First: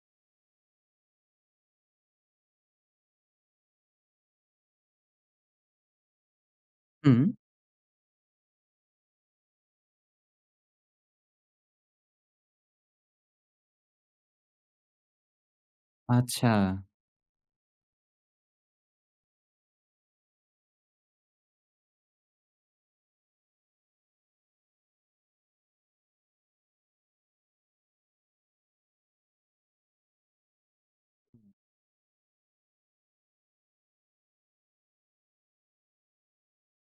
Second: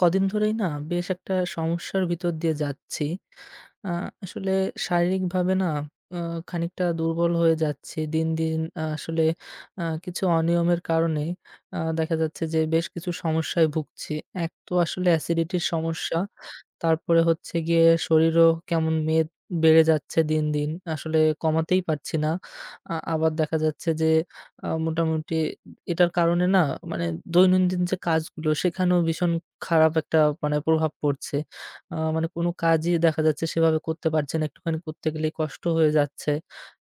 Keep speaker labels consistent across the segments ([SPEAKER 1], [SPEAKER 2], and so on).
[SPEAKER 1] কদিন ধরেই না বেশ একটা সমস্যার ভিতর দিয়ে যাচ্ছি। আ আসলে শারীরিকভাবে না আ খানিকটা
[SPEAKER 2] হুম,
[SPEAKER 1] দুর্বল হয়ে যাচ্ছি। দিন, দিন আসলে কিছু অনিয়মের কারণে দেখা যাচ্ছে যে বেশ কিছু সমস্যায় ভুগছি। এক তো আসলে অ্যাসিডিটির সমস্যা।
[SPEAKER 2] আচ্ছা,
[SPEAKER 1] তারপরে হচ্ছে গিয়ে শরীরও কেমন মেদ বেড়ে যাচ্ছে দিন, দিন। আসলে কমাতেই পারছি না। আবার দেখা যাচ্ছে যে মোটামুটি এটার কারণে না, মানে দৈনন্দিন যে কাজগুলো সেখানেও ভীষণ খারাপ একটা, মানে, প্রভাব পড়ছে। মানে কোনো কাজই দেখা যাচ্ছে সেভাবে করতে পারছি না। একটুখানি করতে গেলেই কষ্ট হয়ে যাচ্ছে।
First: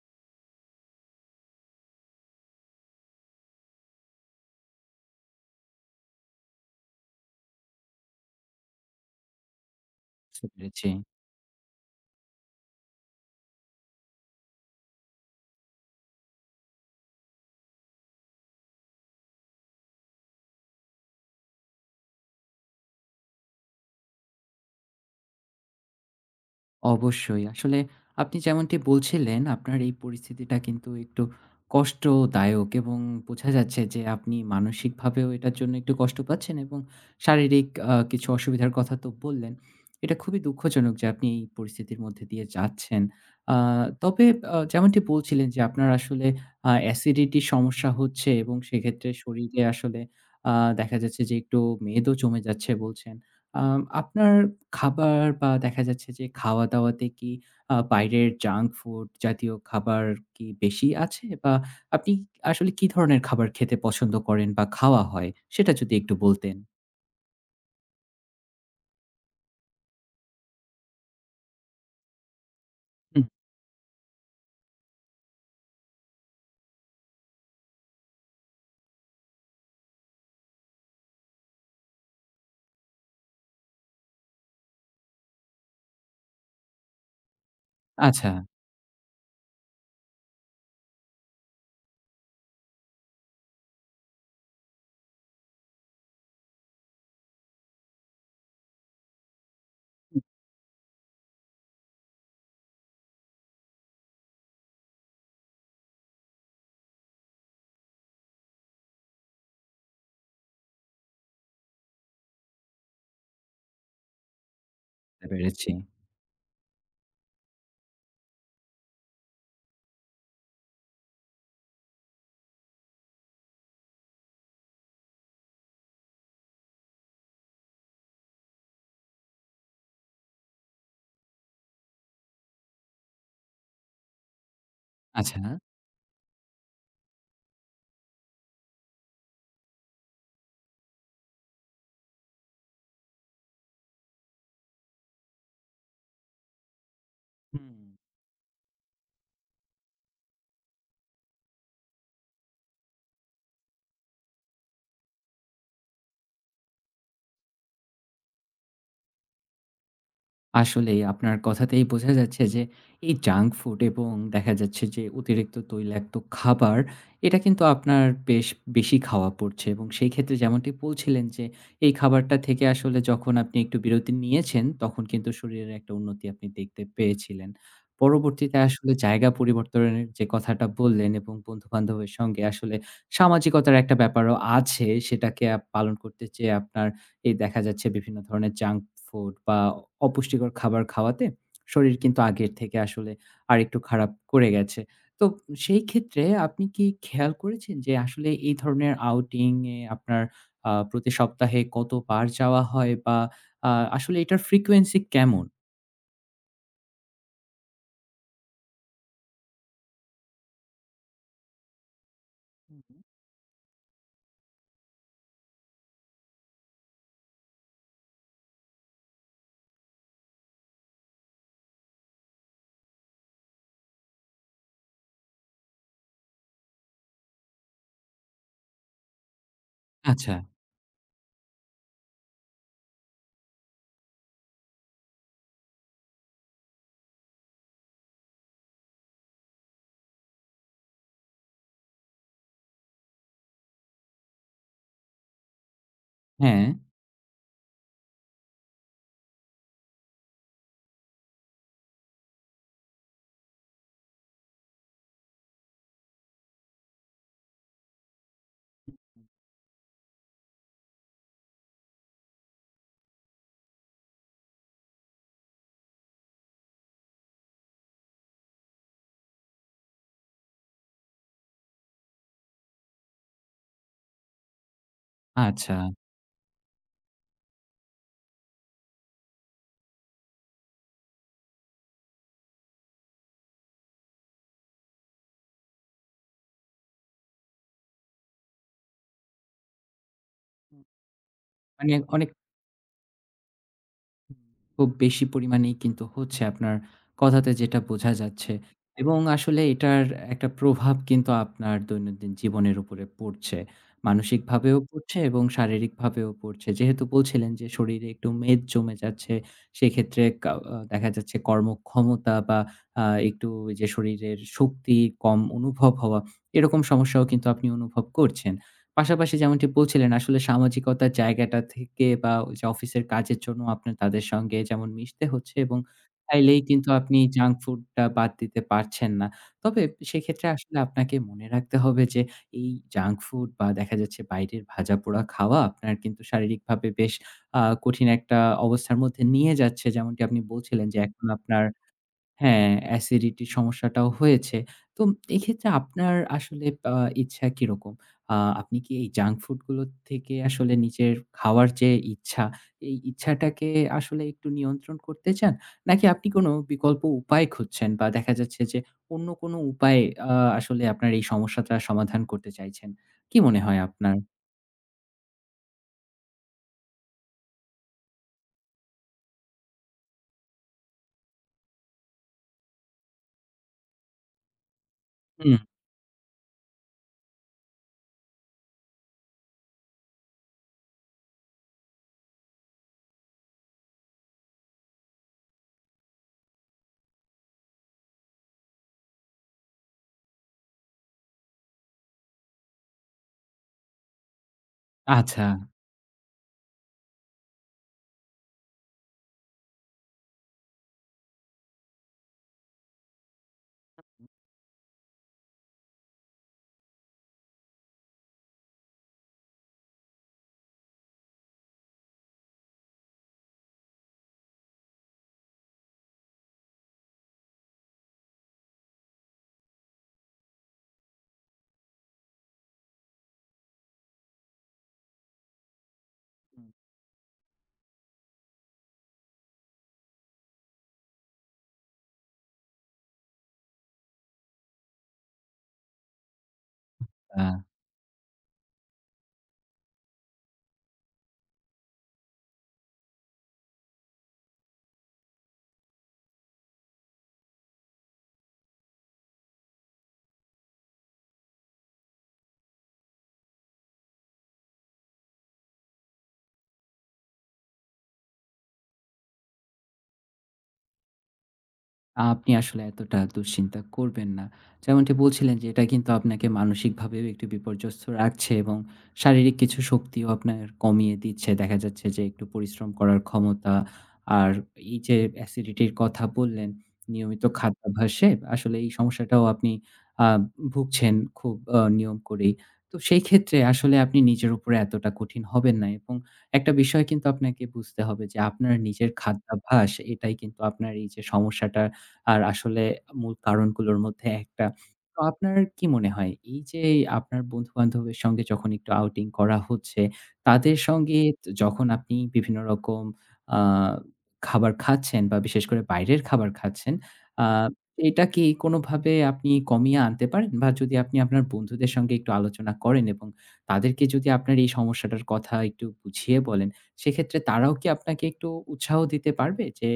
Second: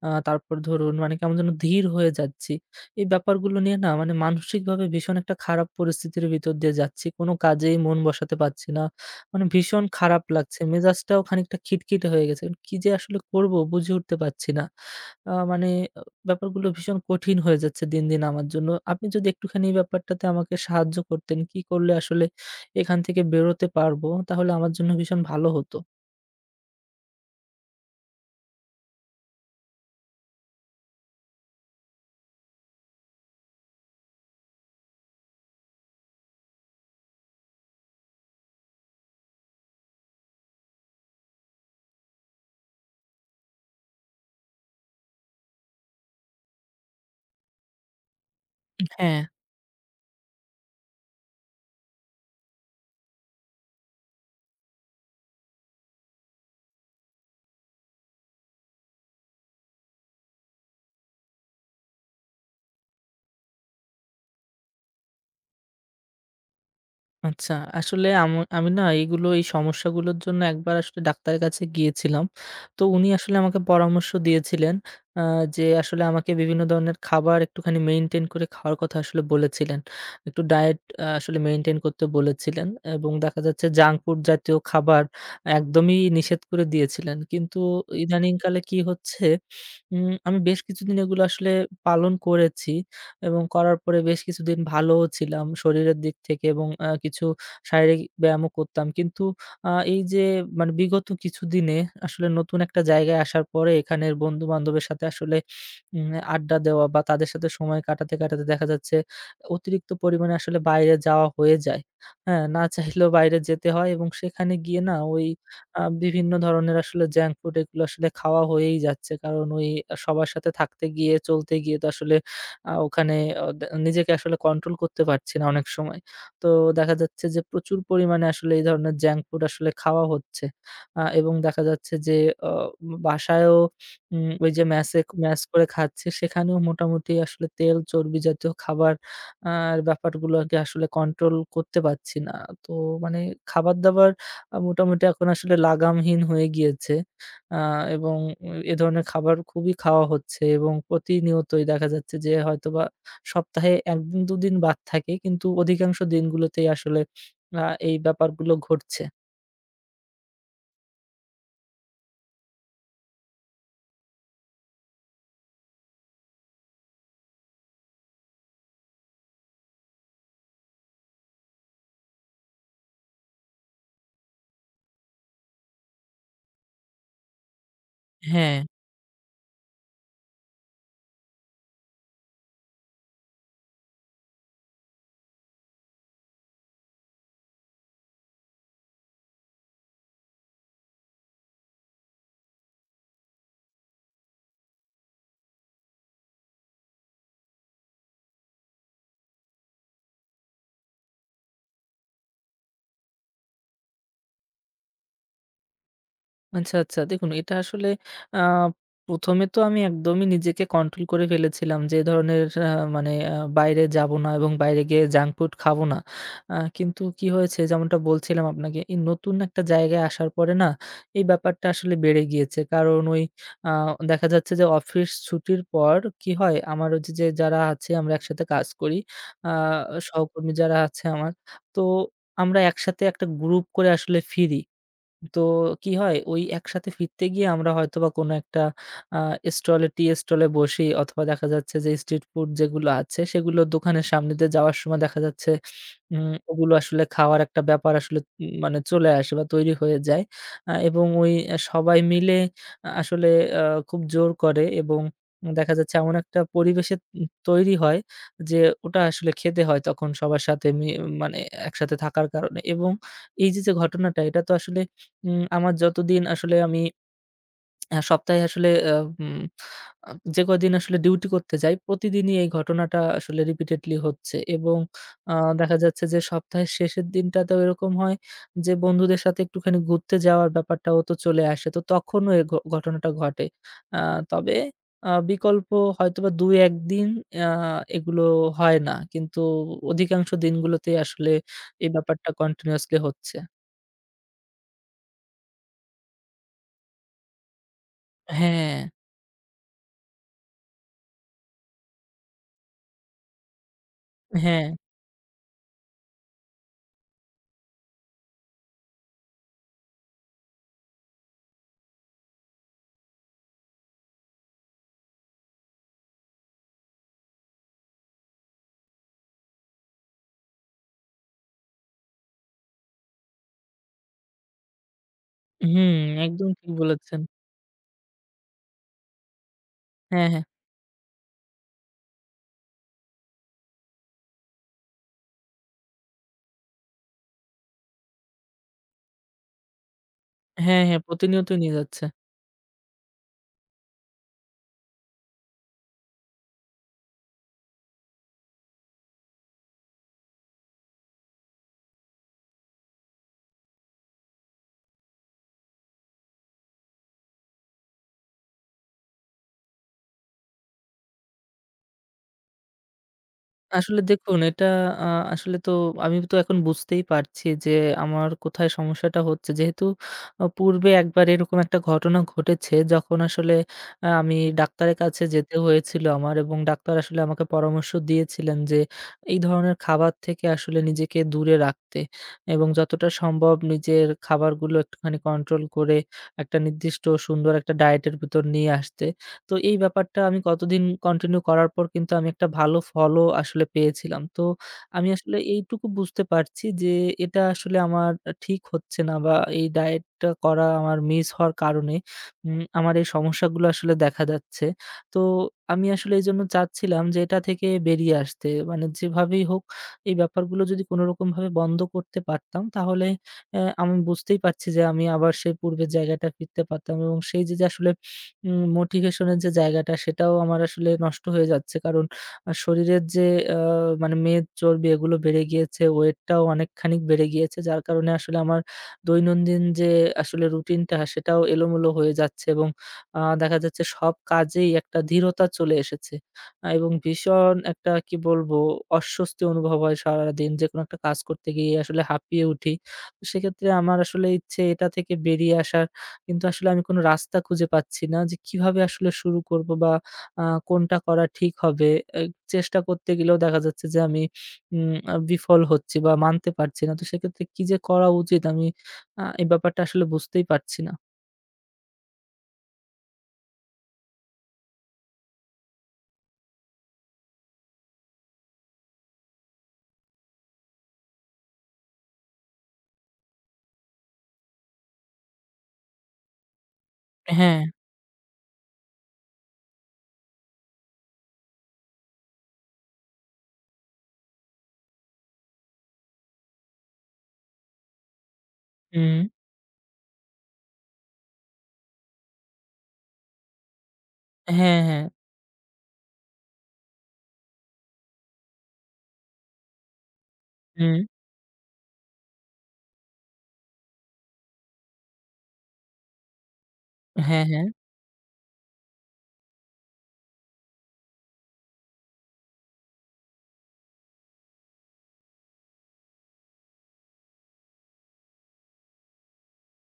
[SPEAKER 1] তারপর ধরুন, মানে কেমন যেন ধীর হয়ে যাচ্ছি। এই ব্যাপারগুলো নিয়ে না, মানে মানসিকভাবে ভীষণ একটা খারাপ পরিস্থিতির ভিতর দিয়ে যাচ্ছি। কোনো কাজেই মন বসাতে পারছি না। মানে ভীষণ খারাপ
[SPEAKER 2] বুঝতে
[SPEAKER 1] লাগছে।
[SPEAKER 2] পেরেছি।
[SPEAKER 1] মেজাজটাও খানিকটা খিটখিটে হয়ে গেছে। কি যে আসলে করব বুঝে উঠতে পারছি না। মানে আ ব্যাপারগুলো ভীষণ কঠিন হয়ে যাচ্ছে দিন, দিন আমার জন্য। আপনি যদি একটুখানি এই ব্যাপারটাতে আমাকে সাহায্য করতেন, কি করলে আসলে এখান থেকে বেরোতে পারবো? তাহলে আমার জন্য ভীষণ ভালো হতো।
[SPEAKER 2] অবশ্যই। আসলে আপনি যেমনটি বলছিলেন, আপনার এই পরিস্থিতিটা কিন্তু একটু কষ্টদায়ক, এবং বোঝা যাচ্ছে যে আপনি মানসিকভাবেও এটার জন্য একটু কষ্ট পাচ্ছেন, এবং শারীরিক কিছু অসুবিধার কথা তো বললেন। এটা খুবই দুঃখজনক যে আপনি এই পরিস্থিতির মধ্যে দিয়ে যাচ্ছেন। আ তবে যেমনটি বলছিলেন যে আপনার আসলে অ্যাসিডিটির সমস্যা হচ্ছে এবং সেক্ষেত্রে
[SPEAKER 1] হ্যাঁ।
[SPEAKER 2] শরীরে আসলে আ দেখা যাচ্ছে যে একটু মেদও জমে যাচ্ছে বলছেন। আপনার খাবার, বা দেখা যাচ্ছে যে খাওয়া-দাওয়াতে কি বাইরের জাঙ্ক ফুড জাতীয় খাবার কি বেশি আছে? বা আপনি আসলে কি ধরনের খাবার খেতে পছন্দ করেন বা খাওয়া হয়? সেটা যদি একটু বলতেন।
[SPEAKER 1] আচ্ছা, আসলে আমি না এই সমস্যাগুলোর জন্য একবার আসলে ডাক্তারের কাছে গিয়েছিলাম। তো উনি
[SPEAKER 2] হুম।
[SPEAKER 1] আসলে আমাকে পরামর্শ দিয়েছিলেন, আ যে আসলে আমাকে বিভিন্ন ধরনের খাবার একটুখানি মেইনটেইন করে খাওয়ার কথা আসলে বলেছিলেন। একটু ডায়েট আসলে মেইনটেইন করতে বলেছিলেন এবং দেখা যাচ্ছে জাঙ্ক ফুড জাতীয় খাবার একদমই নিষেধ করে দিয়েছিলেন। কিন্তু
[SPEAKER 2] আচ্ছা,
[SPEAKER 1] ইদানিংকালে কি হচ্ছে, আমি বেশ কিছুদিন এগুলো আসলে পালন করেছি। এবং করার পরে বেশ কিছুদিন ভালোও ছিলাম শরীরের দিক থেকে, এবং কিছু শারীরিক ব্যায়ামও করতাম। কিন্তু এই যে, মানে বিগত কিছুদিনে আসলে নতুন একটা জায়গায় আসার পরে এখানের বন্ধু-বান্ধবের সাথে আসলে উম আড্ডা দেওয়া বা তাদের সাথে সময় কাটাতে, কাটাতে দেখা যাচ্ছে অতিরিক্ত পরিমাণে আসলে বাইরে যাওয়া হয়ে যায়। হ্যাঁ? না চাইলেও বাইরে যেতে হয়, এবং সেখানে গিয়ে না
[SPEAKER 2] বুঝতে
[SPEAKER 1] ওই
[SPEAKER 2] পেরেছি।
[SPEAKER 1] বিভিন্ন ধরনের আসলে জাঙ্ক ফুড এগুলো আসলে খাওয়া হয়েই যাচ্ছে। কারণ ওই সবার সাথে থাকতে গিয়ে, চলতে গিয়ে তো আসলে ওখানে অ দে নিজেকে আসলে কন্ট্রোল করতে পারছি না অনেক সময়। তো দেখা যাচ্ছে যে প্রচুর পরিমাণে আসলে এই ধরনের জাঙ্ক ফুড আসলে খাওয়া হচ্ছে। এবং দেখা যাচ্ছে যে অ বাসায়ও ওই যে ম্যাসে,
[SPEAKER 2] আচ্ছা।
[SPEAKER 1] ম্যাস করে খাচ্ছি সেখানেও মোটামুটি আসলে তেল, চর্বি জাতীয় খাবার, আর ব্যাপারগুলোকে আসলে কন্ট্রোল করতে পারছি না। তো মানে খাবার-দাবার মোটামুটি এখন আসলে লাগামহীন হয়ে গিয়েছে। আ
[SPEAKER 2] হুম।
[SPEAKER 1] এবং এ ধরনের খাবার খুবই খাওয়া হচ্ছে, এবং প্রতিনিয়তই দেখা যাচ্ছে যে হয়তোবা সপ্তাহে ১ দিন ২ দিন বাদ থাকে। কিন্তু অধিকাংশ দিনগুলোতেই আসলে আ এই ব্যাপারগুলো ঘটছে।
[SPEAKER 2] আসলেই আপনার কথাতেই বোঝা যাচ্ছে যে এই জাঙ্ক ফুড এবং দেখা যাচ্ছে যে অতিরিক্ত তৈলাক্ত খাবার, এটা কিন্তু আপনার বেশ বেশি খাওয়া পড়ছে, এবং সেই ক্ষেত্রে যেমনটি বলছিলেন যে এই খাবারটা থেকে আসলে যখন আপনি একটু বিরতি নিয়েছেন, তখন কিন্তু শরীরের একটা উন্নতি আপনি দেখতে পেয়েছিলেন।
[SPEAKER 1] হ্যাঁ।
[SPEAKER 2] পরবর্তীতে আসলে জায়গা পরিবর্তনের যে কথাটা বললেন এবং বন্ধু-বান্ধবের সঙ্গে আসলে সামাজিকতার একটা ব্যাপারও আছে, সেটাকে আপ পালন করতে চেয়ে আপনার এই দেখা যাচ্ছে বিভিন্ন ধরনের জাঙ্ক ফুড বা অপুষ্টিকর খাবার খাওয়াতে শরীর কিন্তু আগের থেকে আসলে আরেকটু খারাপ করে গেছে। তো সেই ক্ষেত্রে আপনি কি খেয়াল করেছেন যে আসলে এই ধরনের আউটিং এ আপনার প্রতি সপ্তাহে কতবার যাওয়া হয়, বা আ আসলে এটার ফ্রিকোয়েন্সি কেমন?
[SPEAKER 1] আচ্ছা, আচ্ছা। দেখুন, এটা আসলে আ ১ম এ তো আমি একদমই নিজেকে কন্ট্রোল করে ফেলেছিলাম যে এ ধরনের,
[SPEAKER 2] হুম, হুম।
[SPEAKER 1] মানে বাইরে যাব না এবং বাইরে গিয়ে জাঙ্ক ফুড খাবো না। কিন্তু কি হয়েছে, যেমনটা বলছিলাম আপনাকে, এই নতুন একটা জায়গায় আসার পরে না এই ব্যাপারটা আসলে বেড়ে গিয়েছে। কারণ ওই আ দেখা যাচ্ছে যে অফিস ছুটির পর কি হয় আমার, ওই যে যারা আছে আমরা একসাথে কাজ করি, আ
[SPEAKER 2] আচ্ছা,
[SPEAKER 1] সহকর্মী যারা আছে আমার, তো আমরা একসাথে একটা গ্রুপ করে আসলে ফিরি। তো কি হয়, ওই একসাথে ফিরতে গিয়ে আমরা হয়তোবা কোনো একটা আ টি স্টলে বসি, অথবা দেখা যাচ্ছে যে স্ট্রিট ফুড যেগুলো আছে সেগুলো দোকানের সামনে দিয়ে যাওয়ার সময় দেখা যাচ্ছে
[SPEAKER 2] হ্যাঁ,
[SPEAKER 1] ওগুলো আসলে খাওয়ার একটা ব্যাপার আসলে, মানে, চলে আসে বা তৈরি হয়ে যায়। এবং ওই সবাই মিলে আসলে আ খুব জোর করে, এবং দেখা যাচ্ছে এমন একটা পরিবেশে তৈরি হয় যে ওটা আসলে খেতে হয় তখন সবার সাথে, মানে একসাথে থাকার কারণে। এবং এই যে, ঘটনাটা, এটা তো আসলে আমার যতদিন আসলে আমি সপ্তাহে আসলে উম আ যে কয়দিন আসলে ডিউটি করতে যাই, প্রতিদিনই এই ঘটনাটা আসলে রিপিটেডলি হচ্ছে, এবং আ
[SPEAKER 2] আচ্ছা।
[SPEAKER 1] দেখা যাচ্ছে যে সপ্তাহের শেষের দিনটাতেও এরকম হয় যে বন্ধুদের সাথে একটুখানি ঘুরতে যাওয়ার ব্যাপারটাও তো চলে আসে। তো তখনও এই ঘটনাটা ঘটে। আ তবে বিকল্প হয়তোবা ২-১ দিন আ এগুলো হয় না। কিন্তু অধিকাংশ
[SPEAKER 2] হুম।
[SPEAKER 1] দিনগুলোতেই আসলে এই
[SPEAKER 2] মানে অনেক
[SPEAKER 1] ব্যাপারটা কন্টিনিউয়াসলি হচ্ছে।
[SPEAKER 2] খুব বেশি পরিমাণেই কিন্তু হচ্ছে আপনার কথাতে, যেটা বোঝা যাচ্ছে।
[SPEAKER 1] হ্যাঁ,
[SPEAKER 2] এবং আসলে এটার একটা প্রভাব কিন্তু আপনার দৈনন্দিন জীবনের উপরে পড়ছে।
[SPEAKER 1] হ্যাঁ।
[SPEAKER 2] মানসিকভাবেও পড়ছে এবং শারীরিকভাবেও পড়ছে। যেহেতু বলছিলেন যে শরীরে একটু মেদ জমে যাচ্ছে, সেক্ষেত্রে কাউ দেখা যাচ্ছে কর্মক্ষমতা বা একটু ওই যে শরীরের শক্তি কম অনুভব হওয়া, এরকম সমস্যাও কিন্তু আপনি অনুভব করছেন। পাশাপাশি যেমনটি বলছিলেন আসলে সামাজিকতার জায়গাটা থেকে বা ওই যে অফিসের কাজের জন্য আপনার তাদের সঙ্গে যেমন মিশতে হচ্ছে, এবং
[SPEAKER 1] হুম, একদম
[SPEAKER 2] চাইলেই
[SPEAKER 1] ঠিক
[SPEAKER 2] কিন্তু আপনি
[SPEAKER 1] বলেছেন।
[SPEAKER 2] জাঙ্ক ফুডটা বাদ দিতে পারছেন না। তবে
[SPEAKER 1] হ্যাঁ, হ্যাঁ।
[SPEAKER 2] সেক্ষেত্রে আসলে আপনাকে মনে রাখতে হবে যে এই জাঙ্ক ফুড বা দেখা যাচ্ছে বাইরের ভাজাপোড়া খাওয়া আপনার কিন্তু শারীরিকভাবে বেশ কঠিন একটা অবস্থার মধ্যে নিয়ে যাচ্ছে। যেমনটি আপনি
[SPEAKER 1] হ্যাঁ,
[SPEAKER 2] বলছিলেন যে
[SPEAKER 1] হ্যাঁ,
[SPEAKER 2] এখন
[SPEAKER 1] প্রতিনিয়তই
[SPEAKER 2] আপনার
[SPEAKER 1] নিয়ে যাচ্ছে।
[SPEAKER 2] হ্যাঁ, অ্যাসিডিটির সমস্যাটাও হয়েছে। তো এক্ষেত্রে আপনার আসলে আ ইচ্ছা কিরকম? আ আপনি কি এই জাঙ্ক ফুডগুলো থেকে আসলে নিজের খাওয়ার যে ইচ্ছা, এই ইচ্ছাটাকে আসলে একটু নিয়ন্ত্রণ করতে চান? নাকি আপনি কোনো বিকল্প উপায় খুঁজছেন, বা দেখা যাচ্ছে যে অন্য কোনো উপায়ে আ আসলে আপনার এই সমস্যাটা সমাধান করতে চাইছেন? কি মনে হয়
[SPEAKER 1] আসলে
[SPEAKER 2] আপনার?
[SPEAKER 1] দেখুন, এটা আ আসলে তো আমি তো এখন বুঝতেই পারছি যে আমার কোথায় সমস্যাটা হচ্ছে। যেহেতু পূর্বে একবার এরকম একটা ঘটনা ঘটেছে, যখন আসলে আমি ডাক্তারের কাছে যেতে
[SPEAKER 2] হুম,
[SPEAKER 1] হয়েছিল আমার, এবং ডাক্তার আসলে আমাকে পরামর্শ দিয়েছিলেন যে এই ধরনের খাবার থেকে আসলে নিজেকে দূরে রাখতে, এবং যতটা সম্ভব নিজের খাবারগুলো একটুখানি কন্ট্রোল করে একটা নির্দিষ্ট সুন্দর একটা ডায়েটের ভিতর নিয়ে আসতে। তো এই ব্যাপারটা আমি কতদিন কন্টিনিউ করার পর কিন্তু আমি একটা ভালো ফলও আসলে পেয়েছিলাম। তো আমি আসলে
[SPEAKER 2] আচ্ছা।
[SPEAKER 1] এইটুকু বুঝতে পারছি যে এটা আসলে আমার ঠিক হচ্ছে না, বা এই ডায়েটটা করা আমার মিস হওয়ার কারণে আমার এই সমস্যাগুলো আসলে দেখা যাচ্ছে। তো আমি আসলে এজন্য চাচ্ছিলাম যে এটা থেকে বেরিয়ে আসতে। মানে যেভাবেই হোক এই ব্যাপারগুলো যদি কোনরকমভাবে বন্ধ করতে পারতাম, তাহলে আমি বুঝতেই পারছি যে আমি আবার সেই পূর্বের জায়গাটা ফিরতে পারতাম, এবং সেই যে আসলে মোটিভেশন এর যে জায়গাটা সেটাও আমার আসলে নষ্ট হয়ে যাচ্ছে। কারণ শরীরের যে আ মানে মেদ, চর্বি এগুলো বেড়ে গিয়েছে, ওয়েটটাও
[SPEAKER 2] হুম,
[SPEAKER 1] অনেকখানি বেড়ে গিয়েছে। যার কারণে আসলে আমার দৈনন্দিন যে আসলে রুটিনটা, সেটাও এলোমেলো হয়ে যাচ্ছে, এবং দেখা যাচ্ছে সব কাজেই একটা ধীরতা চলে এসেছে। এবং
[SPEAKER 2] আ
[SPEAKER 1] ভীষণ একটা, কি বলবো, অস্বস্তি অনুভব হয় সারাদিন। যেকোনো একটা কাজ করতে গিয়ে আসলে হাঁপিয়ে উঠি। তো সেক্ষেত্রে আমার আসলে ইচ্ছে এটা থেকে বেরিয়ে আসার, কিন্তু আসলে আমি কোনো রাস্তা খুঁজে পাচ্ছি না যে কিভাবে আসলে শুরু করব, বা আ কোনটা করা ঠিক হবে। এ চেষ্টা করতে গেলেও দেখা যাচ্ছে যে আমি বিফল হচ্ছি বা মানতে পারছি না। তো সেক্ষেত্রে কি যে করা উচিত, আমি এই ব্যাপারটা আসলে বুঝতেই পারছি না।
[SPEAKER 2] আপনি আসলে এতটা দুশ্চিন্তা করবেন না। যেমনটি বলছিলেন যে এটা কিন্তু আপনাকে মানসিকভাবেও একটু বিপর্যস্ত রাখছে এবং শারীরিক কিছু শক্তিও আপনার কমিয়ে দিচ্ছে। দেখা যাচ্ছে যে একটু পরিশ্রম করার ক্ষমতা আর এই যে অ্যাসিডিটির কথা বললেন, নিয়মিত
[SPEAKER 1] হ্যাঁ,
[SPEAKER 2] খাদ্যাভ্যাসে আসলে এই সমস্যাটাও আপনি আ ভুগছেন খুব নিয়ম করেই। তো সেই ক্ষেত্রে আসলে আপনি নিজের উপরে এতটা কঠিন হবেন না, এবং একটা বিষয় কিন্তু আপনাকে বুঝতে হবে যে আপনার নিজের
[SPEAKER 1] হুম,
[SPEAKER 2] খাদ্যাভ্যাস এটাই কিন্তু আপনার এই যে সমস্যাটা, আর আসলে মূল কারণগুলোর মধ্যে একটা।
[SPEAKER 1] হ্যাঁ, হ্যাঁ,
[SPEAKER 2] তো আপনার কি মনে হয় এই যে আপনার বন্ধু-বান্ধবের সঙ্গে যখন একটু আউটিং করা হচ্ছে, তাদের
[SPEAKER 1] হুম,
[SPEAKER 2] সঙ্গে যখন আপনি বিভিন্ন রকম আ খাবার খাচ্ছেন বা বিশেষ করে বাইরের খাবার খাচ্ছেন,
[SPEAKER 1] হ্যাঁ,
[SPEAKER 2] আ
[SPEAKER 1] হ্যাঁ,
[SPEAKER 2] এটা কি কোনোভাবে আপনি কমিয়ে আনতে পারেন? বা যদি আপনি আপনার বন্ধুদের সঙ্গে একটু আলোচনা করেন এবং তাদেরকে যদি আপনার এই সমস্যাটার কথা একটু বুঝিয়ে বলেন, সেক্ষেত্রে তারাও কি আপনাকে একটু উৎসাহ দিতে পারবে? যে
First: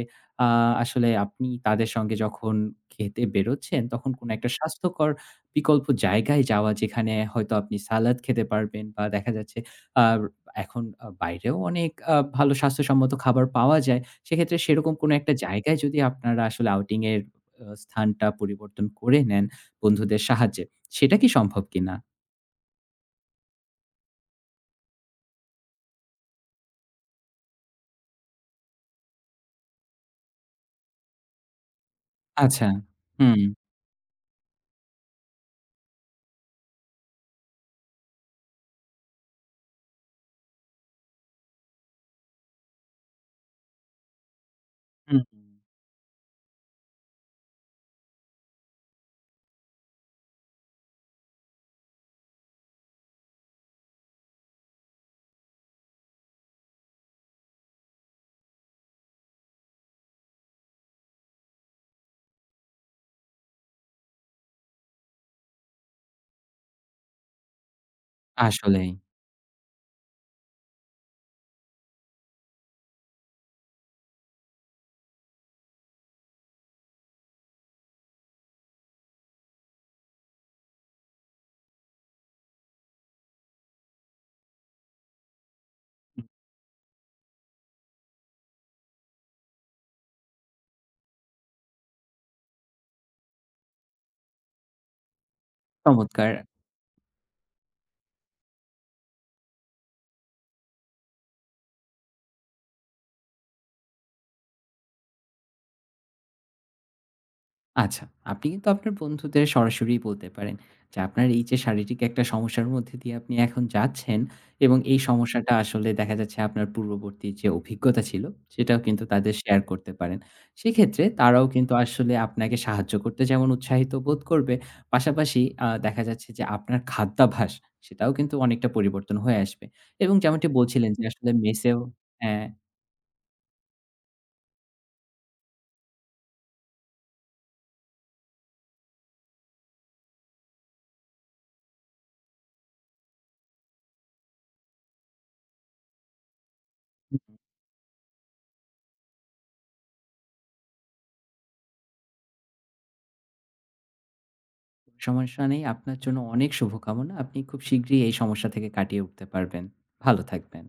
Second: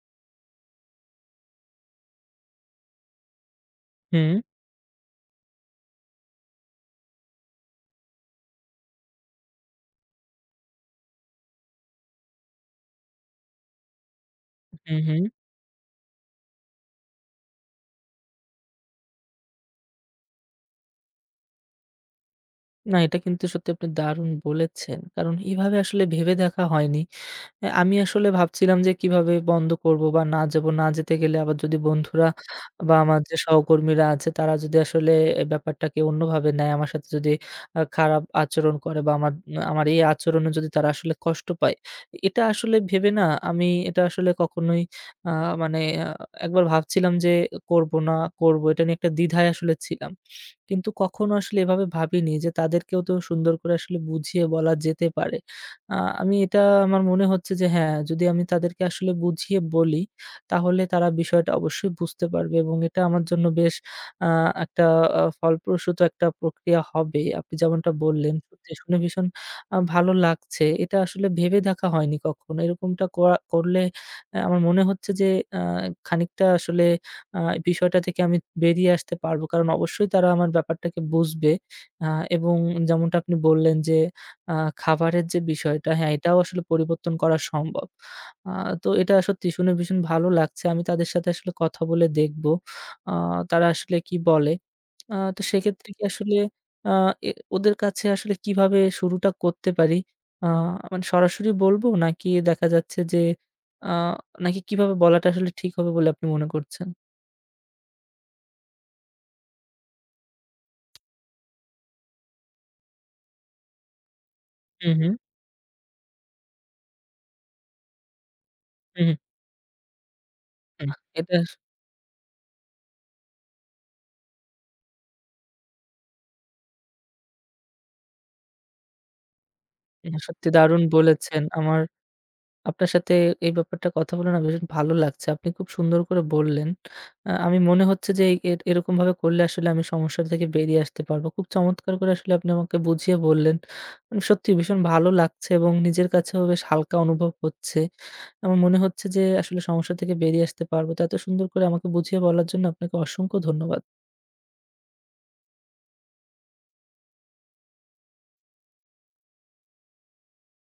[SPEAKER 2] আ আসলে আপনি তাদের সঙ্গে যখন খেতে বেরোচ্ছেন, তখন কোনো
[SPEAKER 1] হুম,
[SPEAKER 2] একটা স্বাস্থ্যকর বিকল্প জায়গায় যাওয়া, যেখানে হয়তো আপনি সালাদ খেতে পারবেন, বা দেখা যাচ্ছে আ এখন বাইরেও অনেক ভালো স্বাস্থ্যসম্মত খাবার পাওয়া যায়। সেক্ষেত্রে সেরকম
[SPEAKER 1] হুম,
[SPEAKER 2] কোনো
[SPEAKER 1] হুম।
[SPEAKER 2] একটা জায়গায় যদি আপনারা আসলে আউটিং এর স্থানটা পরিবর্তন করে নেন বন্ধুদের সাহায্যে, সেটা কি সম্ভব কিনা?
[SPEAKER 1] না, এটা কিন্তু সত্যি, আপনি দারুণ বলেছেন। কারণ এভাবে আসলে ভেবে দেখা হয়নি। হ্যাঁ, আমি আসলে ভাবছিলাম যে কিভাবে বন্ধ করব বা না যাবো। না যেতে গেলে আবার যদি বন্ধুরা
[SPEAKER 2] আচ্ছা।
[SPEAKER 1] বা আমার যে
[SPEAKER 2] হুম,
[SPEAKER 1] সহকর্মীরা আছে তারা যদি আসলে এ ব্যাপারটাকে অন্যভাবে নেয়, আমার সাথে যদি খারাপ আচরণ করে, বা আমার আমার এই আচরণে যদি তারা আসলে কষ্ট পায়, এটা আসলে ভেবে না, আমি এটা আসলে কখনোই,
[SPEAKER 2] হুম,
[SPEAKER 1] আ
[SPEAKER 2] হুম।
[SPEAKER 1] মানে, আ একবার ভাবছিলাম যে করব না করব। এটা নিয়ে একটা দ্বিধায় আসলে ছিলাম। কিন্তু কখনো আসলে এভাবে ভাবিনি যে তাদেরকেও তো সুন্দর করে আসলে বুঝিয়ে বলা যেতে পারে। আ আমি এটা আমার মনে হচ্ছে যে হ্যাঁ, যদি আমি তাদেরকে আসলে বুঝিয়ে বলি, তাহলে তারা বিষয়টা অবশ্যই বুঝতে পারবে, এবং এটা আমার জন্য বেশ আ একটা ফলপ্রসূ একটা প্রক্রিয়া হবে। আপনি যেমনটা বললেন, সত্যি
[SPEAKER 2] আসলেই।
[SPEAKER 1] শুনে ভীষণ ভালো লাগছে। এটা আসলে ভেবে দেখা হয়নি কখনো। এরকমটা করলে আমার মনে হচ্ছে যে আ খানিকটা আসলে আ বিষয়টা থেকে আমি বেরিয়ে আসতে পারবো। কারণ অবশ্যই তারা আমার ব্যাপারটাকে বুঝবে, আ এবং যেমনটা আপনি বললেন যে আ খাবারের যে বিষয়টা, হ্যাঁ,
[SPEAKER 2] হুম,
[SPEAKER 1] এটাও আসলে পরিবর্তন করা সম্ভব। আ তো এটা সত্যি শুনে ভীষণ ভালো লাগছে। আমি তাদের সাথে আসলে কথা বলে দেখব আ তারা আসলে কি বলে। তো সেক্ষেত্রে কি
[SPEAKER 2] চমৎকার।
[SPEAKER 1] আসলে, আ এ ওদের কাছে আসলে কিভাবে শুরুটা করতে পারি? আ মানে সরাসরি বলবো, নাকি দেখা যাচ্ছে যে, আ নাকি কিভাবে বলাটা আসলে ঠিক হবে বলে আপনি মনে করছেন?
[SPEAKER 2] আচ্ছা, আপনি কিন্তু আপনার বন্ধুদের সরাসরি বলতে পারেন যে, আপনার এই যে শারীরিক একটা সমস্যার মধ্যে দিয়ে আপনি এখন যাচ্ছেন এবং
[SPEAKER 1] হু,
[SPEAKER 2] এই
[SPEAKER 1] হু,
[SPEAKER 2] সমস্যাটা আসলে দেখা যাচ্ছে আপনার পূর্ববর্তী যে অভিজ্ঞতা ছিল, সেটাও কিন্তু
[SPEAKER 1] হু, হু।
[SPEAKER 2] তাদের শেয়ার করতে পারেন।
[SPEAKER 1] বাহ!
[SPEAKER 2] সেক্ষেত্রে
[SPEAKER 1] এটা
[SPEAKER 2] তারাও কিন্তু আসলে আপনাকে সাহায্য করতে যেমন উৎসাহিত বোধ করবে, পাশাপাশি দেখা যাচ্ছে যে আপনার খাদ্যাভ্যাস, সেটাও কিন্তু অনেকটা পরিবর্তন হয়ে আসবে এবং যেমনটি
[SPEAKER 1] সত্যি দারুণ
[SPEAKER 2] বলছিলেন যে আসলে
[SPEAKER 1] বলেছেন।
[SPEAKER 2] মেসেও
[SPEAKER 1] আমার
[SPEAKER 2] হ্যাঁ।
[SPEAKER 1] আপনার সাথে এই ব্যাপারটা কথা বলে না ভীষণ ভালো লাগছে। আপনি খুব সুন্দর করে বললেন। আমি মনে হচ্ছে যে এরকমভাবে করলে আসলে আমি সমস্যা থেকে বেরিয়ে আসতে পারবো। খুব চমৎকার করে আসলে আপনি আমাকে বুঝিয়ে বললেন। মানে সত্যি ভীষণ ভালো লাগছে, এবং নিজের কাছেও বেশ হালকা অনুভব হচ্ছে। আমার মনে হচ্ছে যে আসলে সমস্যা থেকে বেরিয়ে আসতে পারবো। তো এত সুন্দর করে আমাকে বুঝিয়ে বলার জন্য আপনাকে অসংখ্য ধন্যবাদ।
[SPEAKER 2] সমস্যা নেই। আপনার জন্য অনেক শুভকামনা। আপনি খুব শীঘ্রই এই সমস্যা থেকে কাটিয়ে উঠতে পারবেন। ভালো থাকবেন।